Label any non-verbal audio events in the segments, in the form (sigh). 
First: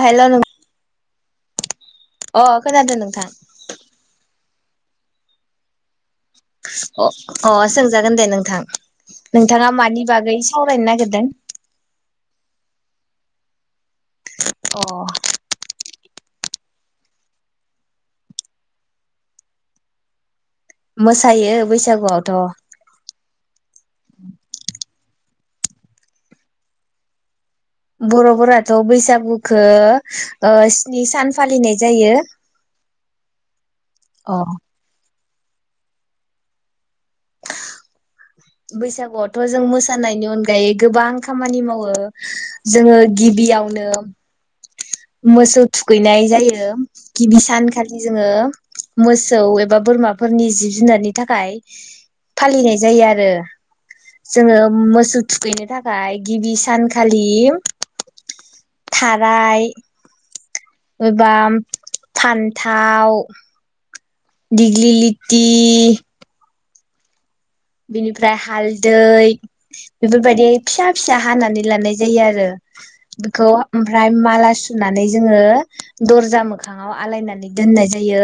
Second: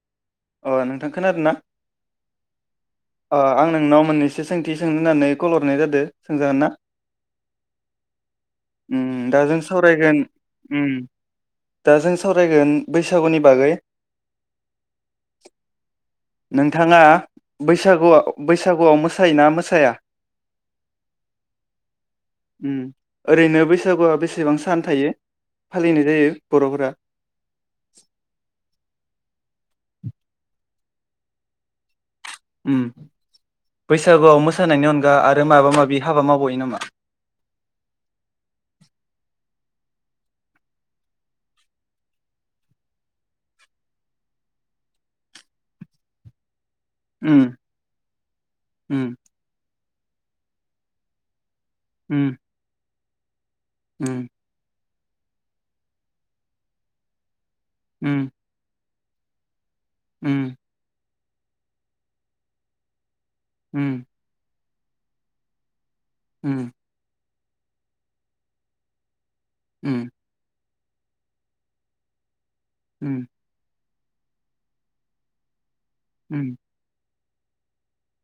हेल' नों अ नोंथां खोनादोना? अ खोनादो नोंथां। मोननैसो सोंथि सोंनोनानै कल हरनाय जाद अ अ सोंजागोन दे नोंथां उम दा जों नोंथाङा मानि सावरायगोन बागै सावरायनो उम नागिरदों दा जों सावरायगोन बैसागुनि बागै अ नोंथाङा बैसागु बैसागुआव मोसायोना मोसाया? मोसायो बैसागुआवथ। उम ओरैनो बैसागुआ बेसेबां सान थायो फालिनाय जायो बर'फोरा बरफोराथ बैसागु खो ओ स्नि सान फालिनाय जायो उम अ बैसागुआव मोसानायनि अन दा आरो माबा माबि हाबा मावबायो नामा? बैसागुआवथ' जों मोसानायनि अनगायै गोबां खामानि मावो जोङो गिबियावनो मोसौ थुखैनाय जायो गिबि उम सानखालि जोङो उम मोसौ एब बा बोरमाफोरनि जिब जुनारनि थाखाय उम फालिनाय जायो आ रो जोङो मोस थु-थुखैनो थाखाय गिबि सानखालि उम थाराय उम एबा फान्थाव उम दिग्लिलिति उम बिनिफ्राय हालदै उम बेफोर बायदि फिसा फिसा हानानै लानाय जायो आरो। उम उम बिखौ ओमफ्राय माला सुनानै जोङो दर्जा उम मोखाङाव आलायना दोननाय जायो।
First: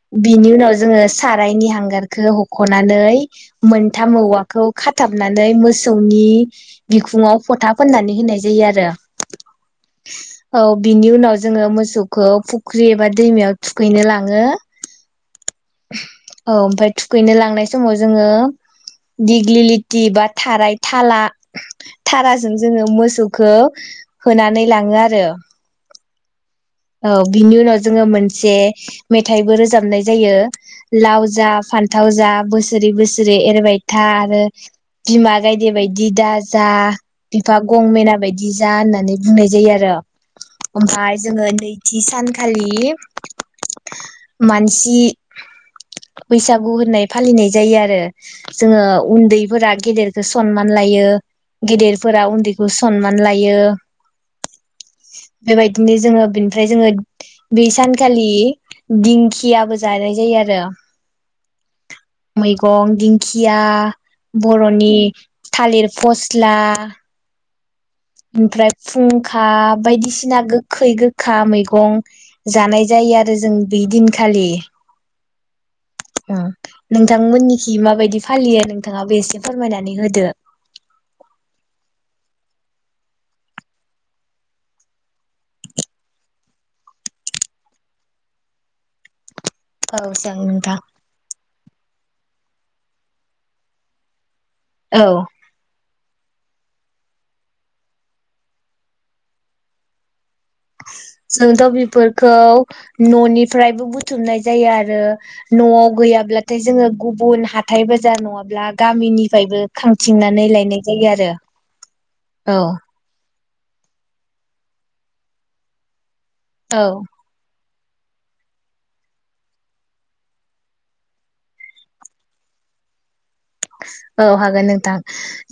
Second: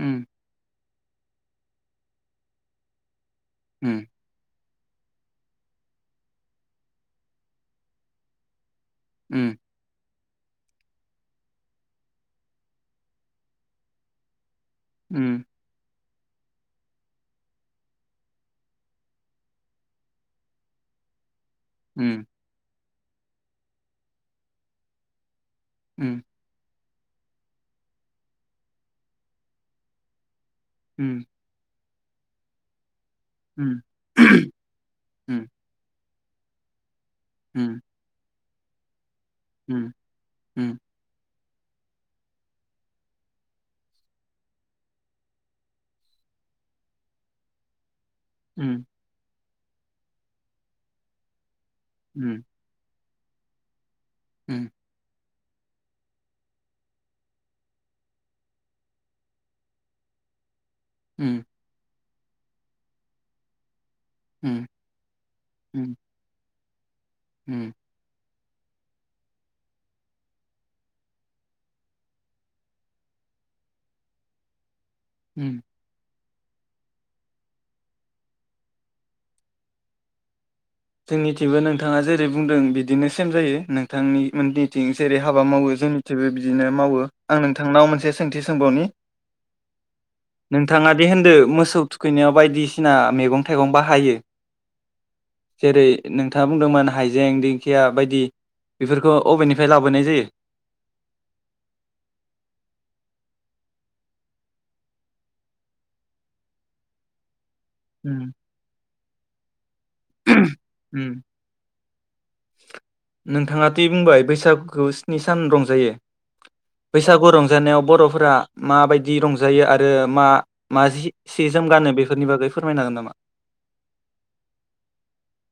उम बिनि उनाव जोङो सारायनि हांगारखो हखनानै उम मोनथाम औवा खौ खाथाबनानै मोसौनि बिखुंङाव फोथा फोननानै होनाय जायो आरो। उम औ बिनि उनाव जोङो मोसौखो फुख्रि एबा दैमायाव थुखैनो लाङो। उम। औ ओमफाय थुखैनो लांनाय समाव जोङो दिग्लिलिति बा थाराय थाला उम थाराजों जोंङो मोस सौखो होनानै लाङो आरो। उम। औ बिनि उनाव जोङो मोनसे मेथाइबो रोजाबनाय जायो। लावजा फान थाव जा बोसोरि बोसो रि एरबाय था आरो बिमा गायदे बाय दि दाजा बिफा गं मेना बाय बिजा होननानै बुंनाय जायो आरो। ओमफाय जोङो नैथि सानखालि मानसि बैसागु होननाय फालिनाय जायो आरो। जोङो उन्दै फोरा गेदेरखो सनमान लायो। गिदिरफोरा उन्दैखौ सन मान लायो। उम बेबायदिनो जोङो बिनिफ फ्राय जोङो बे सानखालि दिंखियाबो जानाय जायो आरो उम मैगं दिंखिया बर'नि थालिर फस्ला आ उम ओमफ्राय फुंखा बायदिसिना गोखै गोखा मैगं जानाय जायो आरो जों बि दिनखालि। उम ओ नोंथांमोननिखि माबायदि फालियो नोंथाङाबो एसे फोरमायनानै होदो। जोंनिथिंबो नोंथाङा जेरै- बुंदों बिदिनो सेम जायो। नोंथांनि मोनदिथि जेरै हाबा मावो जोंनिथिबो बिदिनो मावो। आं नोंथांनाव मोनसे सोंथि सोंबावनि औ जागोन नोंथां नोंथाङा दे होनदो मोस खौ थुखैनायाव बायदिसिना मेगं-थाइगं बाहायो। औ जेरै नोंथांङा बुंदोंमोन हाइजें दिंखिया बायदि बेफोरखौ अबेनिफ्राय लाबोनाय जायो? जोंथ बेफोरखौ न'निफ्रायबो बुथुमनाय जायो आरो न'आव गैयाब्लाथाय जोङो गुबुन हाथ थाय उम बाजार नङाब्ला गामिनिफायबो खांथिंनानै लायनाय उम जायो आरो औ। नोंथांङा ति बुंबाय बैसागुखौ स्नि सान रंजायो। औ बैसागु रंजानायाव बर'फोरा माबायदि रंजायो आरो मा मा जि सि जोम गानो बेफोरनि बागै फोरमायन हागोन नामा? औ हागोन नोंथां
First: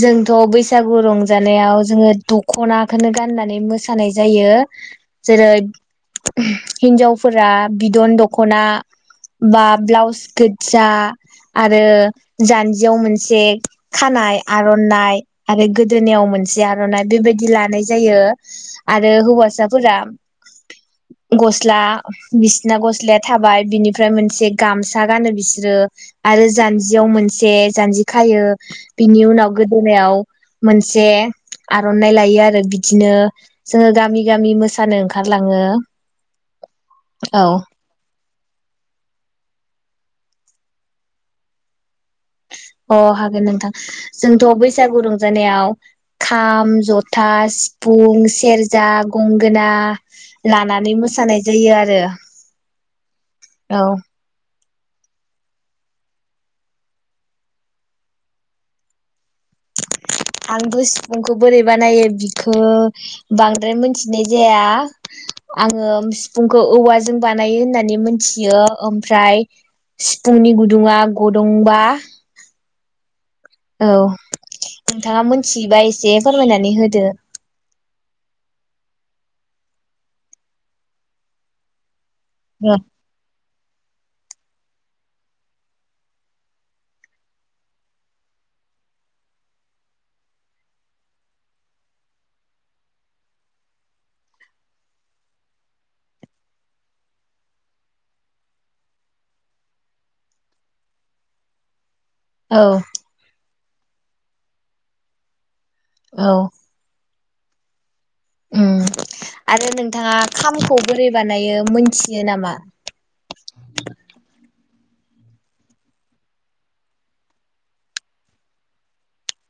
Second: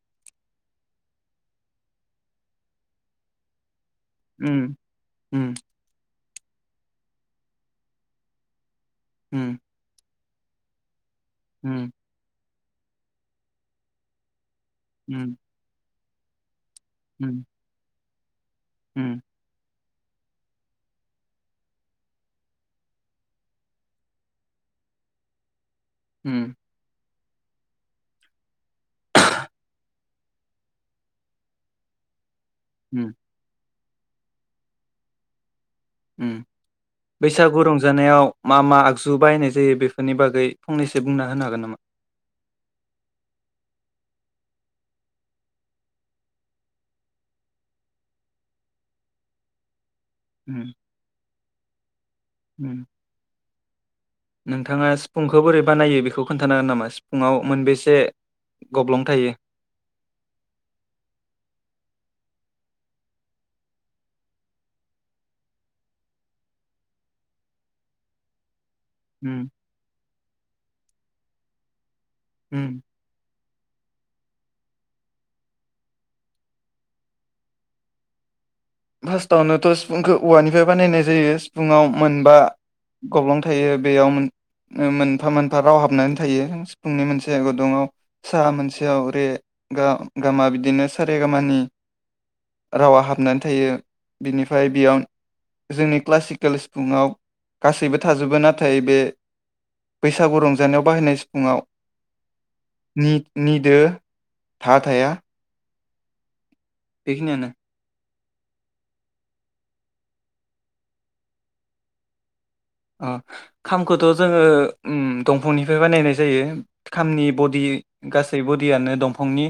जोंथ बैसागु रंजानायाव जोंङो दख'नाखोनो गाननानै मोस सानाय जायो उम जेरै उम हिनजावफोरा बिदन दखना। उम बा ब्लाउस गोदजा आरो उम जान जियाव मोनसे खानाय आरनाइ उम आरो गोद दोनाव मोनस जि आरनाइ उम बेबायदि लानायज जायो उम आरो हौवासा। फोरा गस्ला बिसिना गस्लाया थाबाय बिनिफ्राय मोनसे गामसा गानो बिसोरो। आरो उम जानजियाव मोन जे जानजि खायो बिनि उनाव गोदोनायाव मोनसे आरनाइ लायो आ ओ उम बिदिनो जोङो गामि गामि मोसानो ओंखारलाङो। उम औ बैसागु रंजानायाव मा मा आगजु बायनाय जायो बेफोरनि बागै फंनैसो बुंना होनो हागोन नामा? अ हागोन नोंथां जोंथ बैसागु रंजानायाव खाम जथा सिफुं सेरजा गंगोना। उम लानानै मोसानाय जायो आरो उम औ। नोंथाङा सिफुंखौ बोरै बानायो बेखौ खोन्थानो हागोन नामा सिफुंआव मोनबेसे गब्लं थायो। आंबो सिफुंखौ बोरै बानायो बिखौ बांद्राय मिथिनाय जाया आङो सिफुंखौ औवाजों बानायो होननानै मिथियो। उम ओमफ्राय सिफुंनि गुदुङा गुदुंबा उम औ नोंथाङा मोनथियोबा एसे फोरमायनानै होदो फार्स्टावनोथ सिफुंखौ औवानिफ्राय बानायनाय जायो सिफुुंआव मोनबा गब्लं थायो बेयाव मोन ओ मोनफा मोनफा राव हाबनानै थायो सिफुंनि मोनसे गदुङाव सा मोनसेयाव रे गा गामा बिदिनो सारे गामानि रावा हाबनानै थायो थायो बिनिफ्राय बेयाव जोंनि क्लासिकेल सिफुङाव गासैबो थाजोबो नाथाय बे बैसागु रंजानायाव बाहायनाय सिफुङाव औ नित नित दो था-थाया औ। बेखिनियानो। ओम आरो नोंथाङा खामखौ बोरै बानायो मोनथियो नामा? अ खामखौथ जोङो उम दंफांनिफ्राय बानायनाय जायो खामनि बडि गासै बडियानो दंफांनि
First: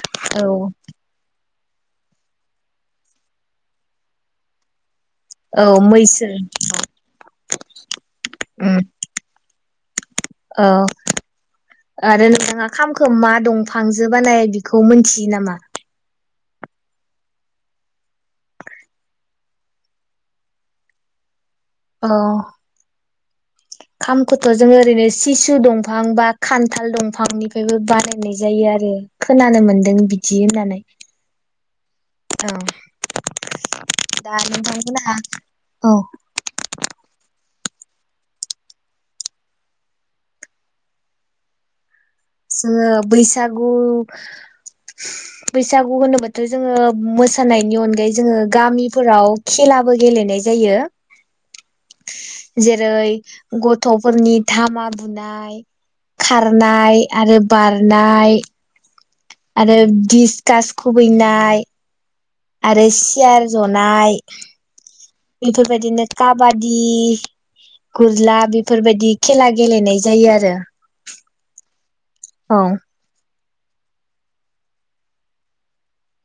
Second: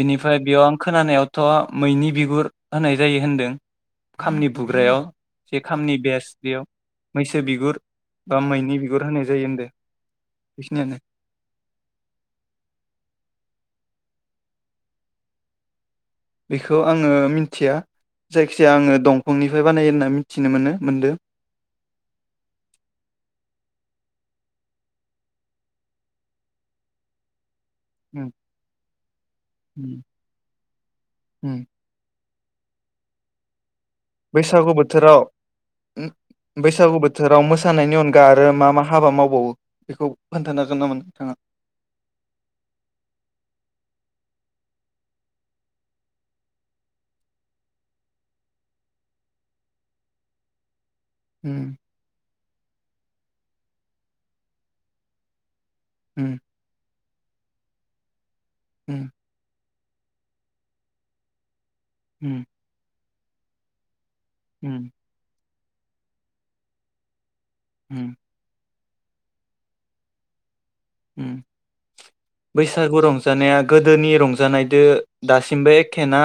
बिनिफ्राय औ बेयाव आं खोनानायाव थ मैनि बिगुर होनाय जायो होनदों खामनि बुग्रायाव। जे औ खामनि मैसो बेस औ बेयाव मैसो बिगुर बा मैनि बिगुर होनाय जायो होनदो बेखिनियानो आरो नोंथाङा खामखौ मा दंफांजों बानाय बेखौ मोनथियो नामा बेखौ आङो मिथिया जायखिजाया आङो दंफांनिफ्राय बानायो होनना मिथिनो मोनो मोनदों औ खामखौथ जोङो ओरैनो सिसु दंफां बा खान्थाल दंफांनि उम बानायनाय जायो आरो खोनानो मोनदों बिदि होननानै उम औ दा बैसागु नोंथांमोनहा बोथोराव औ बैसागु बोथोराव मोस मोसानायनि अनगा आरो मा मा हाबा मावबावो बेखौ खोन्थानो हागोन नामा नोंथाङा जोङो बैसागु बैसागु होनोबाथ जोङो मोसानायनि अनगायै जोङो गामिफोराव खेलाबो गेलेनाय जायो ओ जेरै गथ'फोरनि धामा दुनाय। खारनाय आरो बारनाय उम आरो डिसकास खुबैनाय आरो सि सियार जनाय उम बेफोरबायदिनो काबादि खुरला बि बेफोरबायदि खेला गेलेनाय जायो आरो उम औ बैसा गरम रंजानाया गोदोनि रंजानायदो दासिमबो एखे न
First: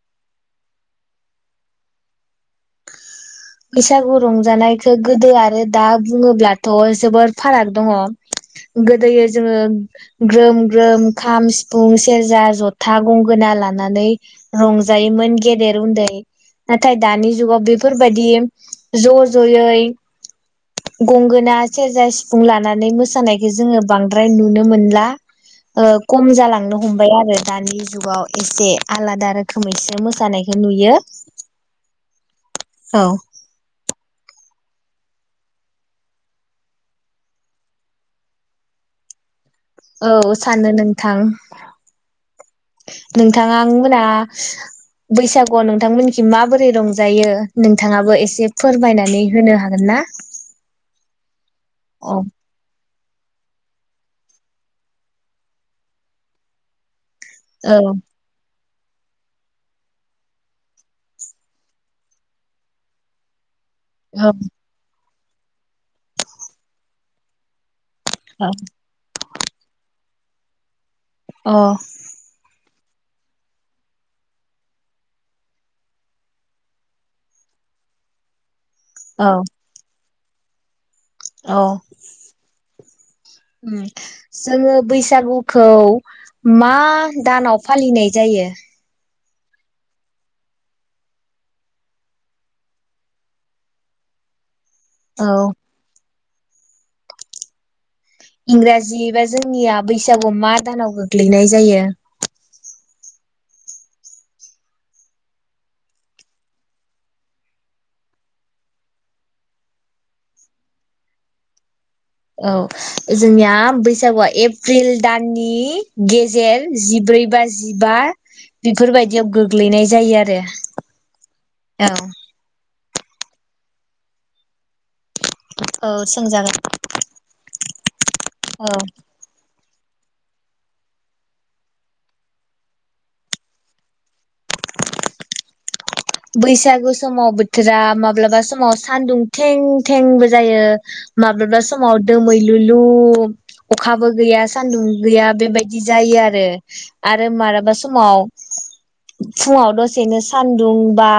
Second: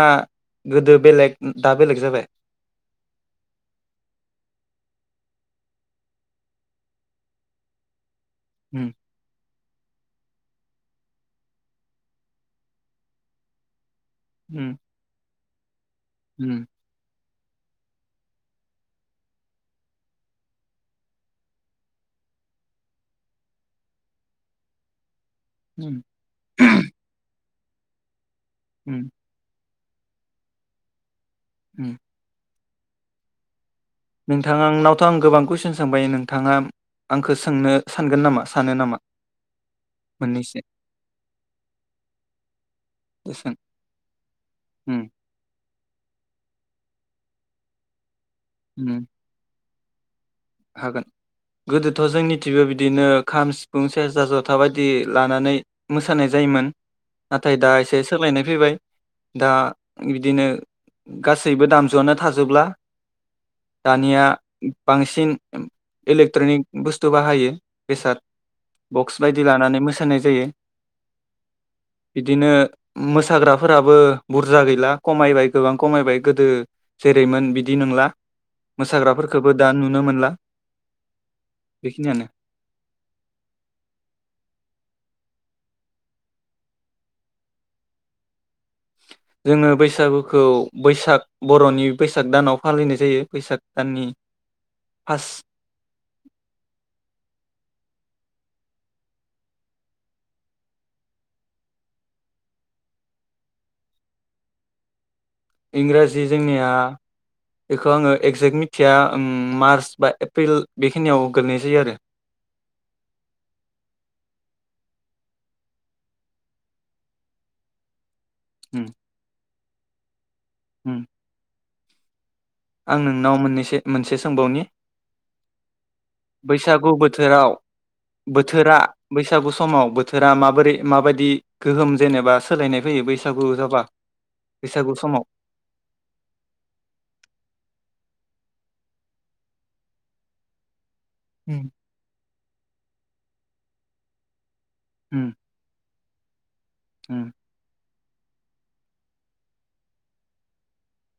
गोदो बेलेग दा बेलेग जाबाय बैसागु रंजानायखौ गोदो आरो दा बुङोब्लाथ जोबोद फाराग दङ। गोदोयो जोङो ग्रोम ग्रोम खाम सिफुं सेरजा जथा गंगोना लानानै रंजायोमोन गेदेर उन्दै नाथाय दानि ज जौआव बेफोर बे बायदि ज जयै गंगोना सेरजा सिफुं लानानै मोसानायखौ जोङो बांद्राय नुनो मोनला ओ खम जालांनो हमबाय आरो दानि जुगाव एसे आलादा रोखोमैसे मोसानायखौ नुयो। उम औ। नोंथांंआंनावथ' आं गोबां कुइसन सोंबाय नोंथाङा आंखौ सोंनो सानगोन नामा सानो नामा? औ मोननैसो सानो नोंथां नोंथां सों मोना बैसागुआव नों थांमोनसिम माबोरै रंजायो नोंथाङाबो एसे फोरमायनानै होनो हा गोन ना। हागोन गोदोथ' औ जोंनि थिबो बि दिनो खाम सिफुं सेरजा जथा बायदि लानानै मोसानाय जायोमोन नाथाय दा औ एसे सोलायनाय फैबाय, दा बिदिनो गासैबो दामजुआनो थाजोबला, दानिया बांसि सिन ओम इलेक्ट्रनिक बुस्थु बाहायो। बेसाद औ बक्स। बायदि लानानै मोसानाय जायो बिदिनो मोसाग्राफोराबो बुरजा गैला खमायबाय गोबां खमायबाय गोदो जेरैमोन बिदि नोंला औ मोसाग्राफोरखौबो दा नुनो मोनला औ बेखिनियानो उम जोङो बैसागुखौ मा दानाव फालिनाय जायो जोङो बैसागुखौ बैसाग बर'नि बैसाग दानाव फालिनाय जायो बैसाग दाननि औ फार्स्ट इंराजि बा जोंनिया बैसागु मा दानाव गोग्लैनाय जायो? इंराजि जोंनिया बेखौ आङो एगजेक्ट मिथिया उम मार्च बा एप्रिल बेखिनियाव गोलैनाय जायो आरो। औ जोंनिया बैसागुआ एप्रिल दाननि गेजेर जिब्रै बा जिबा उम बिफोरबायदियाव गो ग्लैनाय जायो आरो उम औ आं नोंनाव मोननैसो मोनसे सोंबावनि औ सोंजागोन बैसागु बोथोराव औ बोथोरा बैसागु समाव बो थोरा माबोरै माबायदि गोहोम जेनेबा सोलायनाय फैयो बैसागु जाबा बैसागु समाव बैसागु समाव बोथोरा माब्लाबा समाव सानदुं थें थेंबो जायो। माब्लाबा उम समाव दोमैलुलु अखाबो गैयास सान्दुं गैया उम बेबायदि जायो आरो। उम आरो माराबा स समाव फुङाव दसेनो सान्दुं बा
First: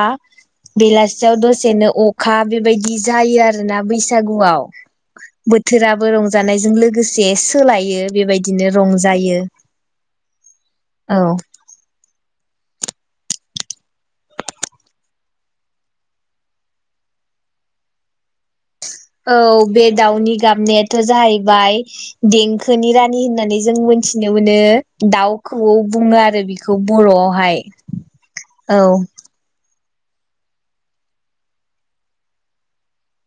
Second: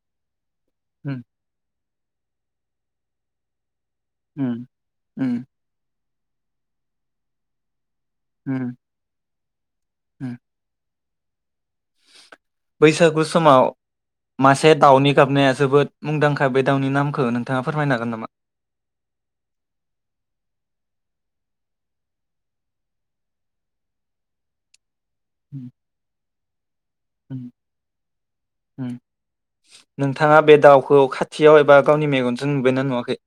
उम बेलासियाव दसेनो अ खा बेबायदि जायो आरोना। बैसागुआव उम बोथोराबो रंज जानायजों लोगोसे सोलायो। बेबायदिनो रंजायो। होम औ। बैसागु समाव मासे दाउनि गाबनाया जोबोद मुंदांखा बे दाउनि नामखौ नोंथाङा फोरमायनो हागोन नामा। औ बे दाउनि गाबनायाथ' जाहैबाय देंखोनि रानि होननानै जों मोनथिनो मोनो। दाउ उम खौवौ बुङो आरो बि बेखौ उम बर'आवहाय औ उम नोंथाङा बे दाउखौ खाथियाव एबा गावनि मेगनजों नुुबोनना नुवाखै?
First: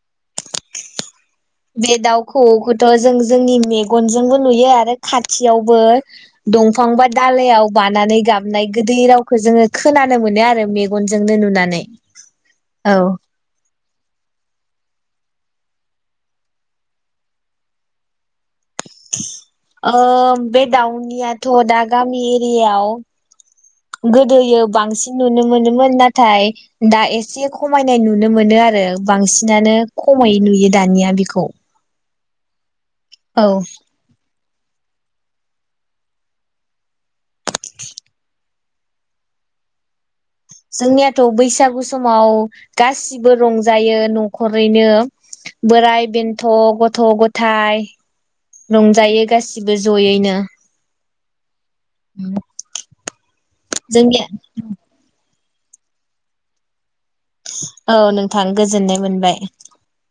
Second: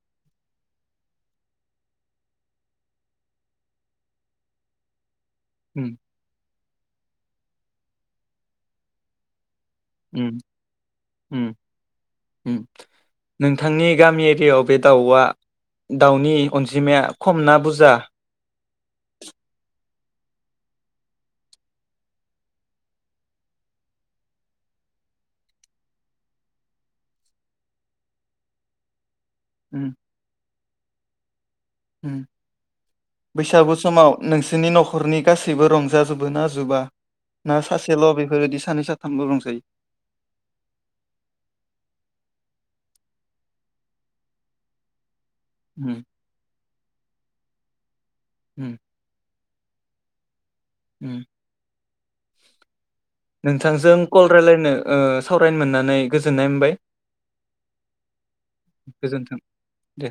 बे दाउ खौवौथ जों जोंनि मेगनजोंबो नुयो आरो खाथियावबो उम दंफां बाय दालायाव बानानै गाबनाय गोदै रावखौ जोङो खोनानो उम मोनो आरो मेगनजोंनो उम नुनानै उम औ। नोंथांनि गामि एरियायाव बे दाउआ दाउनि अनजिमाया खम ना बुजा? ओ बे दाउनियाथ दा गामि एरियाव गोदोयो बांसिन नुनो मोनोमोन नाथाय दा एसे खमायनाय नुनो मोनो आरो। बांसिनानो उम खमै नुयो। दानिया बिखौ उम। बैसागु समाव नोंसोर सो नि नखरनि गासैबो रंजाजोबो ना जोबा? ना सासेल बेफोरबायदि सानै साथामल' रंजायो? जोंनियाथ' बैसागु समाव गासिबो रंजायो न'खरैनो। उम बोराइ बेन्थ' गथ' गथ थाइ उम रंजायो गासि सिबो जयैनो। उम उम (unintelligible) नोंथांजों कल रायलायनो ओ सावरायनो मोननानै गोजोननाय मोनबाय। औ नोंथां गोजोननाय गोजोन्थों मोनबाय। दे।